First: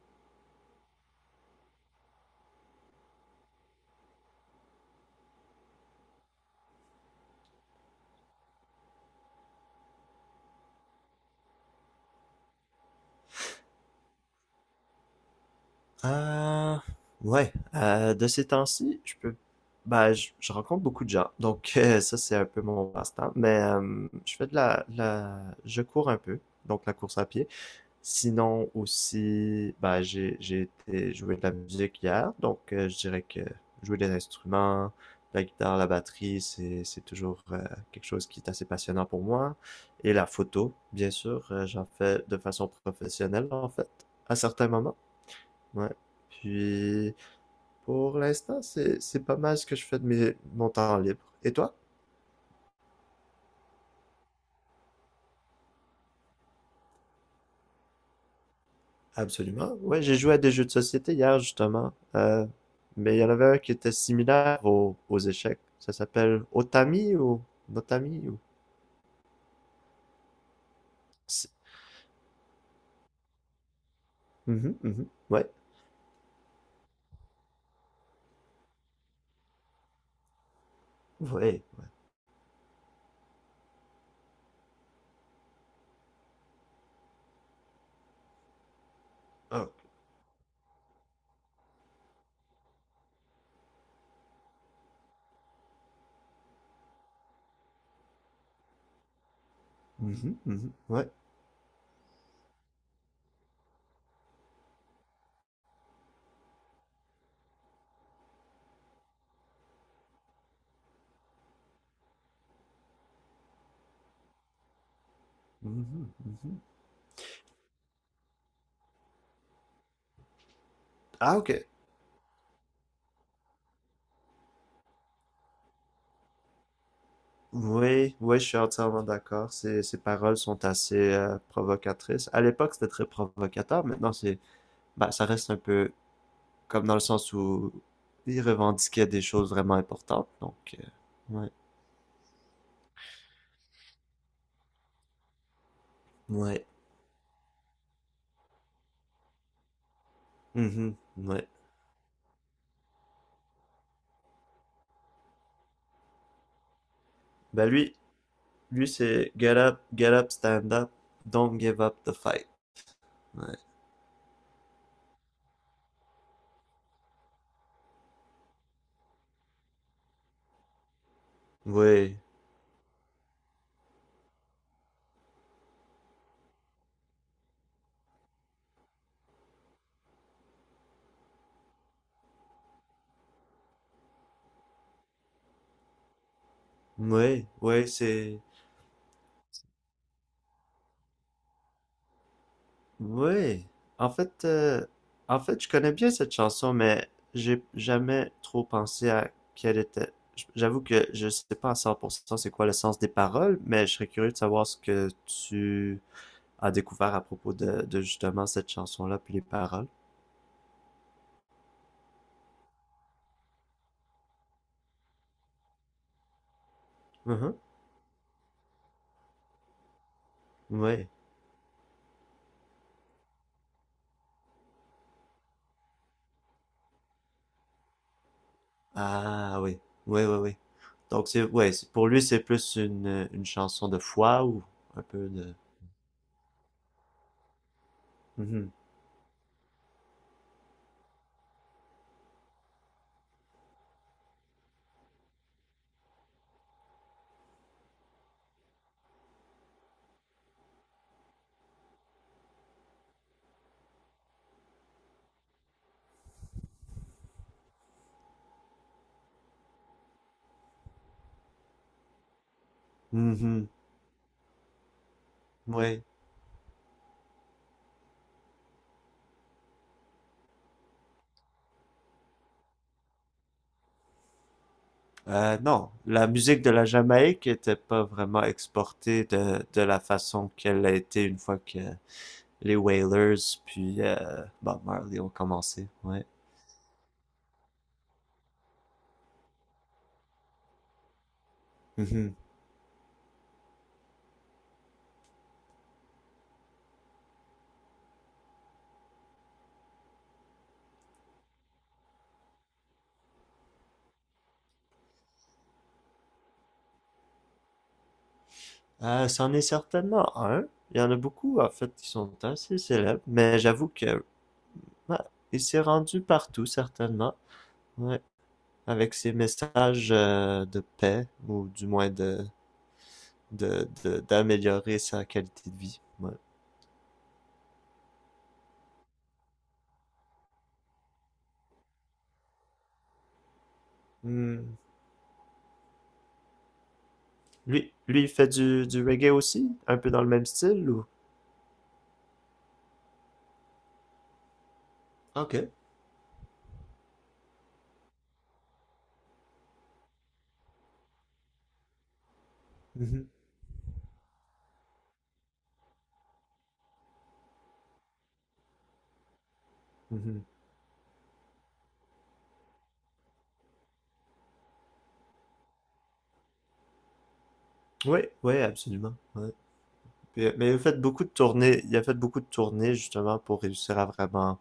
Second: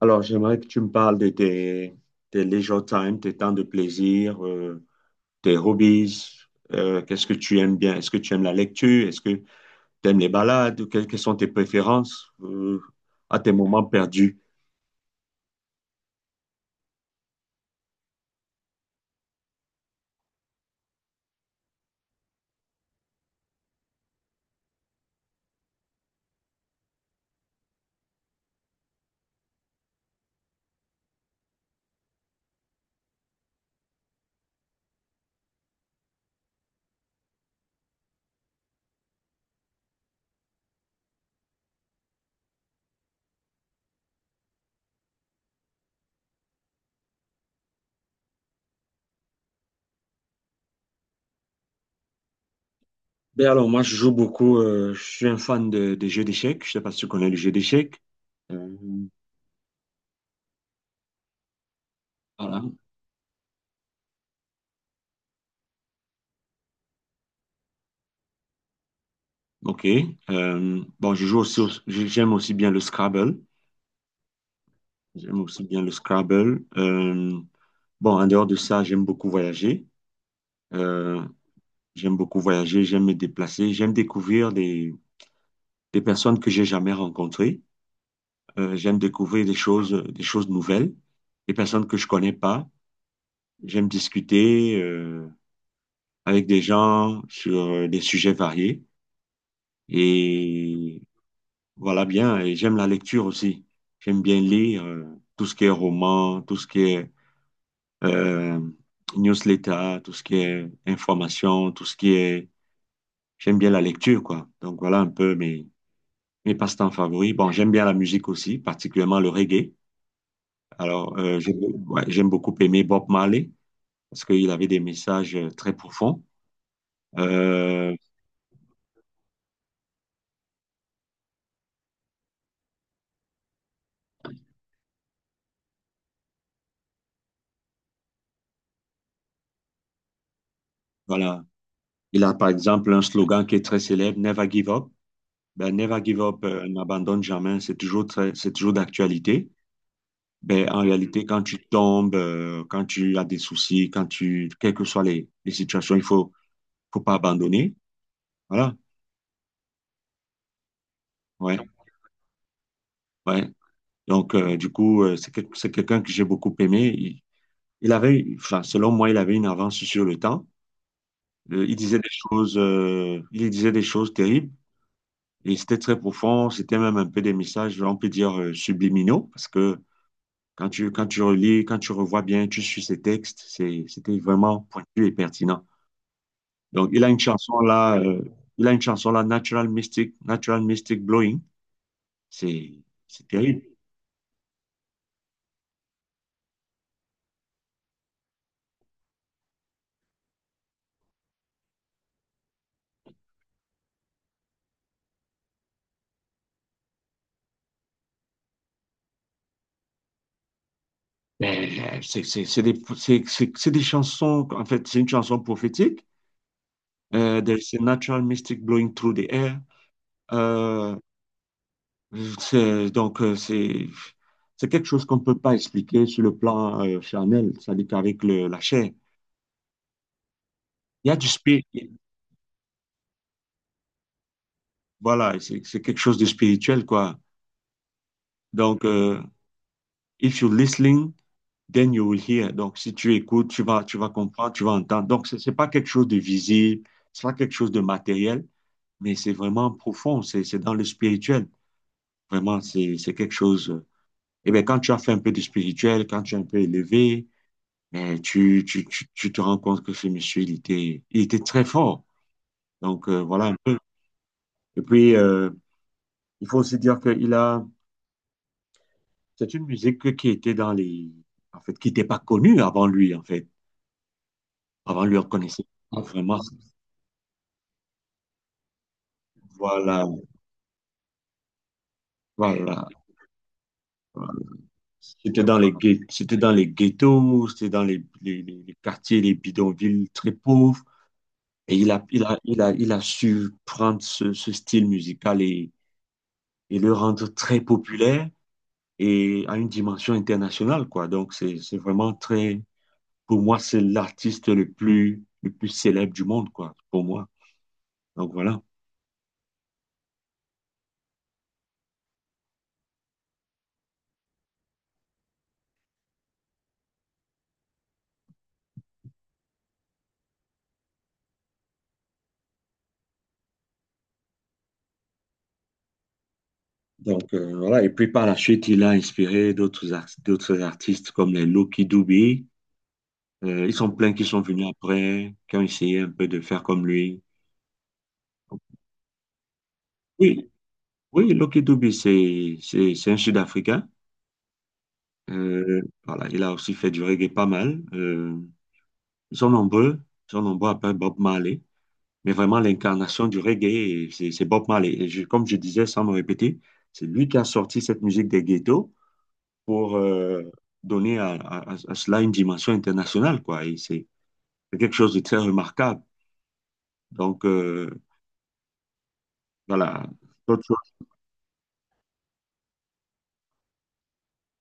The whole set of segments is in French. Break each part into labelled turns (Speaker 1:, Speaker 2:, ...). Speaker 1: Alors, j'aimerais que tu me parles de tes leisure time, tes temps de plaisir, tes hobbies. Qu'est-ce que tu aimes bien? Est-ce que tu aimes la lecture? Est-ce que tu aimes les balades? Quelles sont tes préférences, à tes moments perdus?
Speaker 2: Euh, ouais, de ces temps-ci, je peux, bah, je rencontre beaucoup de gens, donc ça c'est un peu mon passe-temps. Mais je fais de la, je cours un peu, donc la course à pied. Sinon aussi, bah, j'ai été jouer de la musique hier, donc je dirais que jouer des instruments, la guitare, la batterie, c'est toujours quelque chose qui est assez passionnant pour moi. Et la photo, bien sûr, j'en fais de façon professionnelle en fait, à certains moments. Ouais. Puis pour l'instant, c'est pas mal ce que je fais de mes mon temps libre. Et toi?
Speaker 1: Ben alors, moi, je joue beaucoup. Je suis un fan des jeux d'échecs. Je sais pas si tu connais le jeu d'échecs. Euh,
Speaker 2: Absolument. Ouais, j'ai joué à des jeux de société hier justement.
Speaker 1: voilà.
Speaker 2: Mais il y en avait un qui était similaire aux échecs. Ça s'appelle Otami ou Notami ou.
Speaker 1: OK. Bon, je joue
Speaker 2: C'est-
Speaker 1: aussi, j'aime aussi bien le Scrabble.
Speaker 2: Mhm, mhm.
Speaker 1: J'aime
Speaker 2: Ouais.
Speaker 1: aussi bien le Scrabble. Bon, en dehors de ça, j'aime beaucoup voyager. Euh,
Speaker 2: Ouais.
Speaker 1: J'aime beaucoup voyager, j'aime me déplacer, j'aime découvrir des personnes que j'ai jamais rencontrées. J'aime découvrir
Speaker 2: Ah.
Speaker 1: des choses nouvelles, des personnes que je connais pas. J'aime discuter avec des gens sur des sujets variés.
Speaker 2: Mhm, mhm.
Speaker 1: Et
Speaker 2: Ouais.
Speaker 1: voilà bien. Et j'aime la lecture aussi. J'aime bien lire tout ce qui est roman, tout ce qui est euh, newsletter, tout ce qui est information, tout ce qui est... J'aime bien la lecture, quoi. Donc voilà un peu mes
Speaker 2: Mhm,
Speaker 1: Mes
Speaker 2: mhm.
Speaker 1: passe-temps favoris. Bon, j'aime bien la musique aussi, particulièrement le reggae. Alors,
Speaker 2: Ah, ok.
Speaker 1: ouais, j'aime beaucoup aimer Bob Marley parce qu'il avait des messages très profonds. Euh,
Speaker 2: Oui, oui, je suis entièrement d'accord. Ces paroles sont assez provocatrices. À l'époque, c'était très provocateur. Maintenant, bah, ça reste un peu, comme dans le sens où il revendiquait des choses vraiment importantes. Donc,
Speaker 1: voilà.
Speaker 2: ouais.
Speaker 1: Il a par exemple un slogan qui est très célèbre, Never give up. Ben, Never give up,
Speaker 2: Ouais.
Speaker 1: n'abandonne jamais. C'est toujours très, c'est toujours d'actualité. Ben, en
Speaker 2: Mhm.
Speaker 1: réalité, quand
Speaker 2: Ouais.
Speaker 1: tu tombes, quand tu as des soucis, quand tu, quelles que soient les situations, il faut, faut pas
Speaker 2: Ben
Speaker 1: abandonner.
Speaker 2: lui,
Speaker 1: Voilà.
Speaker 2: lui c'est get up, stand up,
Speaker 1: Ouais.
Speaker 2: don't give up the fight.
Speaker 1: Ouais.
Speaker 2: Ouais.
Speaker 1: Donc, du coup, c'est quelqu'un que j'ai beaucoup aimé. Il avait, enfin, selon moi, il avait une avance sur le temps. Il disait des
Speaker 2: Ouais.
Speaker 1: choses, il disait des choses terribles et c'était très profond. C'était même un peu des messages, on peut dire, subliminaux parce que quand tu relis, quand tu revois bien, tu suis ses textes, c'était vraiment pointu et pertinent. Donc, il a une
Speaker 2: Ouais.
Speaker 1: chanson
Speaker 2: Ouais,
Speaker 1: là,
Speaker 2: c'est.
Speaker 1: Natural Mystic, Natural Mystic Blowing. C'est, c'est terrible.
Speaker 2: Ouais. En fait, euh, en fait, je connais bien cette chanson, mais j'ai jamais trop pensé à quelle était. J'avoue que je sais pas à 100% c'est quoi le sens des paroles, mais je serais curieux de savoir ce que tu a découvert à propos de justement cette chanson-là, puis les paroles.
Speaker 1: Mais, c'est des chansons, en fait, c'est une chanson prophétique.
Speaker 2: Mhm.
Speaker 1: There is a natural mystic blowing through the air. Euh,
Speaker 2: Ouais.
Speaker 1: c'est, donc, euh, c'est, c'est quelque chose qu'on ne peut pas expliquer sur le plan charnel, c'est-à-dire qu'avec la chair.
Speaker 2: Ah oui. Oui, oui, oui.
Speaker 1: Il y a du
Speaker 2: Donc c'est,
Speaker 1: spirit,
Speaker 2: ouais, pour lui c'est plus une chanson de foi ou un peu
Speaker 1: voilà,
Speaker 2: de.
Speaker 1: c'est quelque chose de spirituel, quoi.
Speaker 2: Mhm.
Speaker 1: Donc, if you're listening, then you will hear. Donc, si tu écoutes, tu vas comprendre, tu vas entendre. Donc, ce n'est pas quelque chose de visible, ce n'est pas quelque chose de matériel, mais c'est vraiment profond, c'est dans le spirituel. Vraiment, c'est quelque chose. Et bien, quand tu as fait un peu de spirituel, quand tu es un peu élevé, eh, tu te rends compte que ce monsieur, il était très fort. Donc, voilà un
Speaker 2: Mhm.
Speaker 1: peu. Et puis,
Speaker 2: Ouais.
Speaker 1: il faut aussi dire c'est une musique qui était en fait, qui n'était pas connue avant lui, en fait. Avant lui, on connaissait
Speaker 2: Non,
Speaker 1: pas
Speaker 2: la
Speaker 1: vraiment,
Speaker 2: musique de la Jamaïque était pas vraiment exportée de la
Speaker 1: voilà,
Speaker 2: façon qu'elle a été une fois que les
Speaker 1: voilà.
Speaker 2: Wailers puis
Speaker 1: Voilà.
Speaker 2: Bob Marley ont
Speaker 1: C'était
Speaker 2: commencé. Ouais.
Speaker 1: c'était dans les ghettos, c'était dans les quartiers, les bidonvilles très pauvres. Et
Speaker 2: Mhm.
Speaker 1: il a su prendre ce style musical et le rendre très populaire et à une dimension internationale, quoi. Donc, c'est vraiment très, pour moi, c'est l'artiste le plus célèbre du monde, quoi, pour moi. Donc, voilà.
Speaker 2: C'en est certainement un. Il y en a beaucoup, en fait, qui sont assez célèbres, mais j'avoue que ouais, il s'est rendu partout, certainement. Ouais, avec ses messages de paix, ou du moins d'améliorer sa qualité de vie. Ouais.
Speaker 1: Donc, voilà. Et puis, par la suite, il a inspiré d'autres artistes comme les Lucky Dube. Ils sont pleins qui sont venus
Speaker 2: Hmm.
Speaker 1: après, qui ont essayé un peu de faire comme lui.
Speaker 2: Lui, il fait du reggae aussi, un peu dans le même
Speaker 1: Oui,
Speaker 2: style, ou?
Speaker 1: oui, Lucky Dube, c'est un Sud-Africain.
Speaker 2: Ok.
Speaker 1: Voilà, il a aussi fait du reggae pas mal. Ils sont nombreux. Ils sont nombreux après Bob Marley. Mais vraiment
Speaker 2: Mhm,
Speaker 1: l'incarnation du reggae, et c'est Bob Marley. Comme je disais, sans me répéter, c'est lui qui a sorti cette musique des ghettos pour
Speaker 2: mhm.
Speaker 1: donner à cela une dimension internationale, quoi. Et c'est quelque chose de très remarquable. Donc,
Speaker 2: Oui, oui, absolument. Ouais.
Speaker 1: voilà,
Speaker 2: Puis,
Speaker 1: autre
Speaker 2: mais
Speaker 1: chose,
Speaker 2: il a fait beaucoup de tournées justement pour réussir à vraiment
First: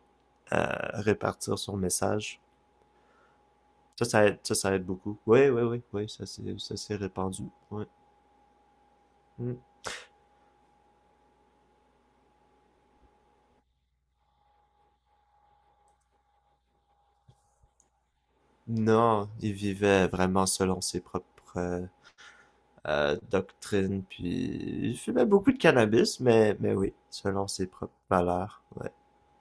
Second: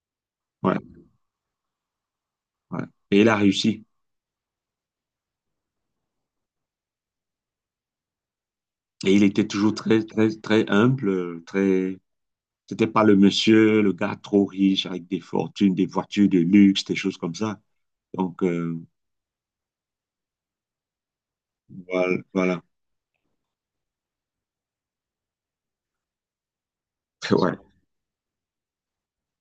Speaker 1: ouais,
Speaker 2: à répartir son message.
Speaker 1: ouais. Et il a réussi.
Speaker 2: Ça aide, ça aide beaucoup. Oui, oui, oui, oui, ça s'est répandu. Ouais.
Speaker 1: Et il était
Speaker 2: Mm.
Speaker 1: toujours très humble, très... C'était pas le monsieur, le gars trop riche, avec des fortunes, des voitures de luxe, des choses comme ça. Donc,
Speaker 2: Non, il vivait vraiment selon ses propres
Speaker 1: voilà. Voilà.
Speaker 2: doctrines, puis il fumait beaucoup de cannabis, mais oui, selon
Speaker 1: Ouais.
Speaker 2: ses propres valeurs. Ouais.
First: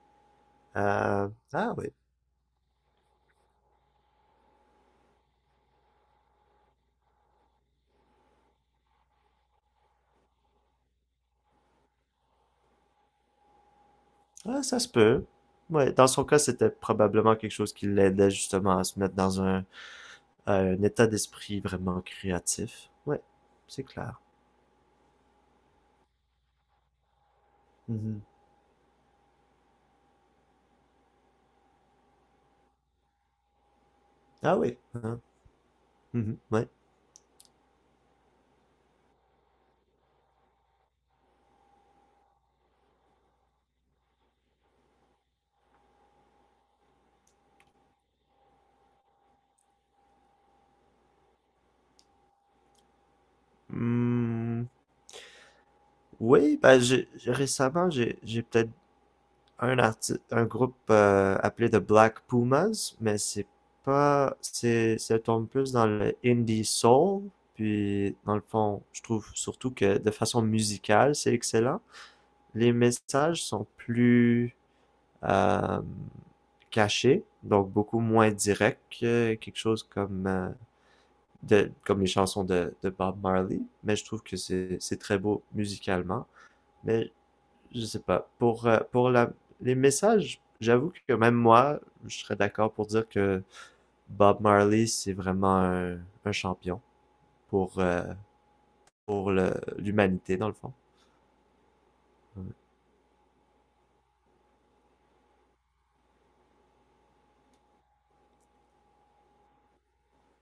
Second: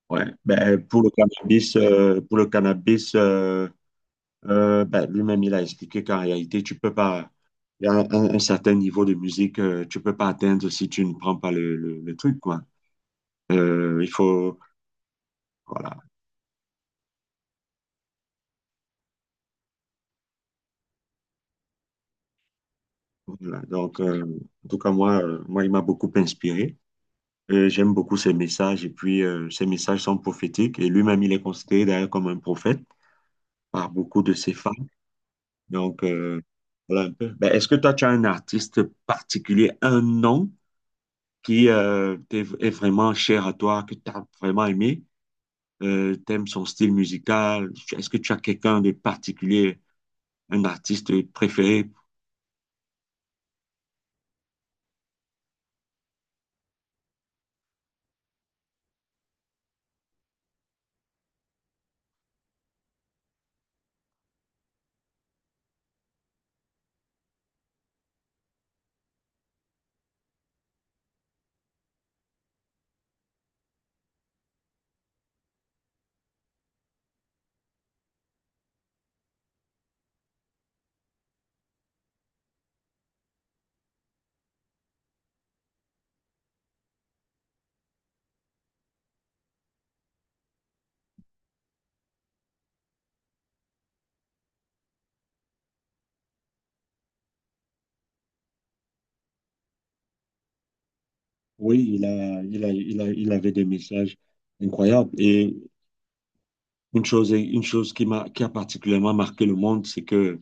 Speaker 1: Ouais, ben, pour le
Speaker 2: Ah
Speaker 1: cannabis,
Speaker 2: oui,
Speaker 1: ben, lui-même, il a expliqué qu'en réalité, tu peux pas, il y a un certain niveau de musique, tu peux pas atteindre si tu ne prends pas le truc, quoi. Il faut,
Speaker 2: ah, ça se peut. Ouais,
Speaker 1: voilà.
Speaker 2: dans son cas, c'était probablement quelque chose qui l'aidait justement à se mettre dans un état d'esprit vraiment créatif. Ouais,
Speaker 1: Voilà.
Speaker 2: c'est
Speaker 1: Donc,
Speaker 2: clair.
Speaker 1: en tout cas, moi, il m'a beaucoup inspiré. J'aime beaucoup
Speaker 2: Mhm.
Speaker 1: ses messages, et puis ses messages sont prophétiques, et lui-même, il est considéré d'ailleurs comme un prophète par beaucoup de ses
Speaker 2: Ah
Speaker 1: fans.
Speaker 2: oui, hein.
Speaker 1: Donc,
Speaker 2: Mhm. Ouais.
Speaker 1: voilà un peu. Ben, est-ce que toi, tu as un artiste particulier, un nom qui est vraiment cher à toi, que tu as vraiment aimé, t'aimes son style musical. Est-ce que tu as quelqu'un de particulier, un artiste préféré?
Speaker 2: Hmm, oui, ben récemment j'ai peut-être un groupe appelé The Black Pumas, mais c'est pas, c'est, ça tombe plus dans le indie soul, puis dans le fond, je trouve surtout que de façon musicale, c'est excellent. Les messages sont plus euh, cachés, donc beaucoup moins directs que quelque chose comme comme les chansons de Bob Marley, mais je trouve que c'est très beau musicalement. Mais je sais pas. Pour les messages, j'avoue que même moi, je serais d'accord pour dire que Bob Marley, c'est vraiment un champion pour, euh, l'humanité, dans le fond.
Speaker 1: Oui, il avait des messages incroyables. Et une chose qui a particulièrement marqué le monde, c'est que,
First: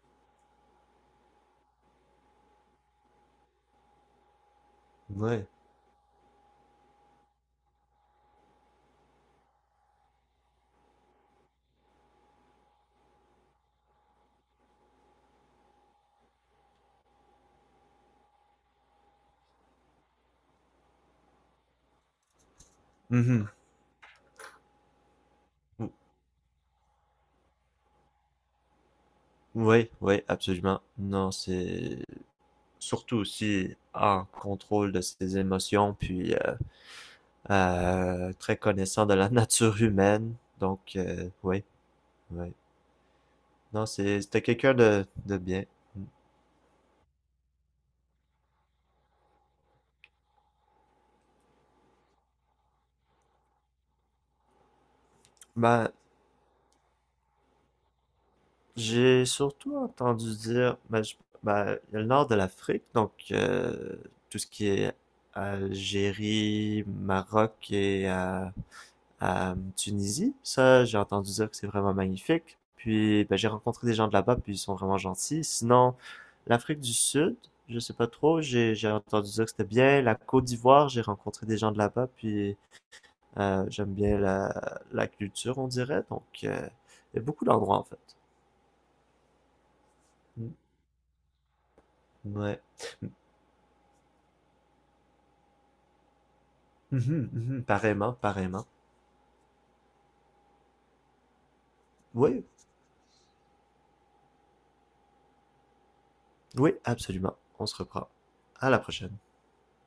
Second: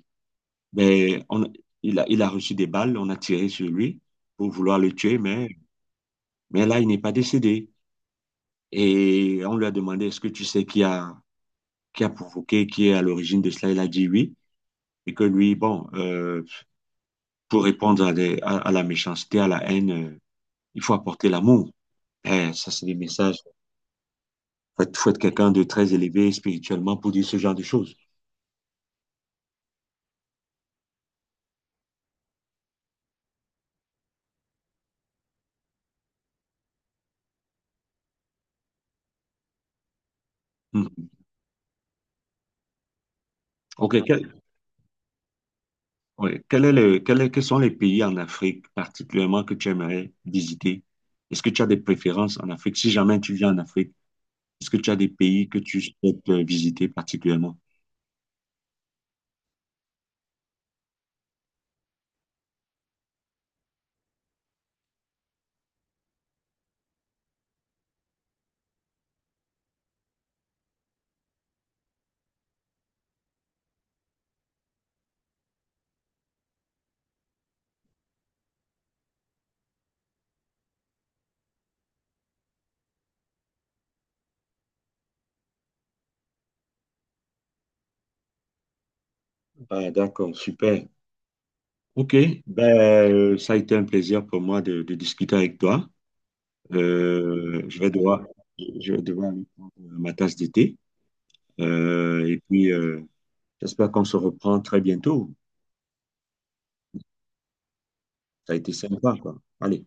Speaker 1: ben, on, il a reçu des balles, on a tiré sur lui pour vouloir le tuer, mais là, il n'est pas décédé. Et on lui a demandé, est-ce que tu sais qui a provoqué, qui est à l'origine de cela? Il a dit oui. Et que lui, bon, pour répondre à la méchanceté, à la haine, il faut apporter l'amour. Eh, ça, c'est des messages. Il faut, faut être quelqu'un de
Speaker 2: Mhm.
Speaker 1: très élevé spirituellement pour dire ce genre de choses.
Speaker 2: Oui, oui, absolument. Non, c'est surtout aussi en contrôle de ses émotions, puis très connaissant de la nature humaine. Donc,
Speaker 1: Mhm.
Speaker 2: oui, oui. Non,
Speaker 1: OK.
Speaker 2: c'était quelqu'un de bien. Mm.
Speaker 1: Ouais. Quel est quels sont les pays en Afrique particulièrement que tu aimerais visiter? Est-ce que tu as des préférences en Afrique si jamais tu viens en Afrique? Est-ce que tu as des pays que tu
Speaker 2: Ben,
Speaker 1: souhaites visiter particulièrement?
Speaker 2: j'ai surtout entendu dire, ben, ben, il y a le nord de l'Afrique, donc tout ce qui est Algérie, Maroc et Tunisie, ça j'ai entendu dire que c'est vraiment magnifique. Puis ben, j'ai rencontré des gens de là-bas, puis ils sont vraiment gentils. Sinon, l'Afrique du Sud, je sais pas trop, j'ai entendu dire que c'était bien. La Côte d'Ivoire, j'ai rencontré des gens de là-bas, puis j'aime bien la culture, on dirait. Donc il y a beaucoup d'endroits en fait.
Speaker 1: Ah, d'accord,
Speaker 2: Mm.
Speaker 1: super. Ok,
Speaker 2: Ouais.
Speaker 1: ben, ça a été un plaisir pour moi de discuter avec toi.
Speaker 2: Mhm,
Speaker 1: Euh,
Speaker 2: mhm.
Speaker 1: je vais
Speaker 2: Pareillement,
Speaker 1: devoir,
Speaker 2: pareillement.
Speaker 1: je vais devoir aller prendre ma tasse de thé. Et
Speaker 2: Oui,
Speaker 1: puis, j'espère qu'on se reprend très bientôt.
Speaker 2: oui, absolument. On se reprend.
Speaker 1: Ça a
Speaker 2: À
Speaker 1: été
Speaker 2: la
Speaker 1: sympa,
Speaker 2: prochaine.
Speaker 1: quoi. Allez.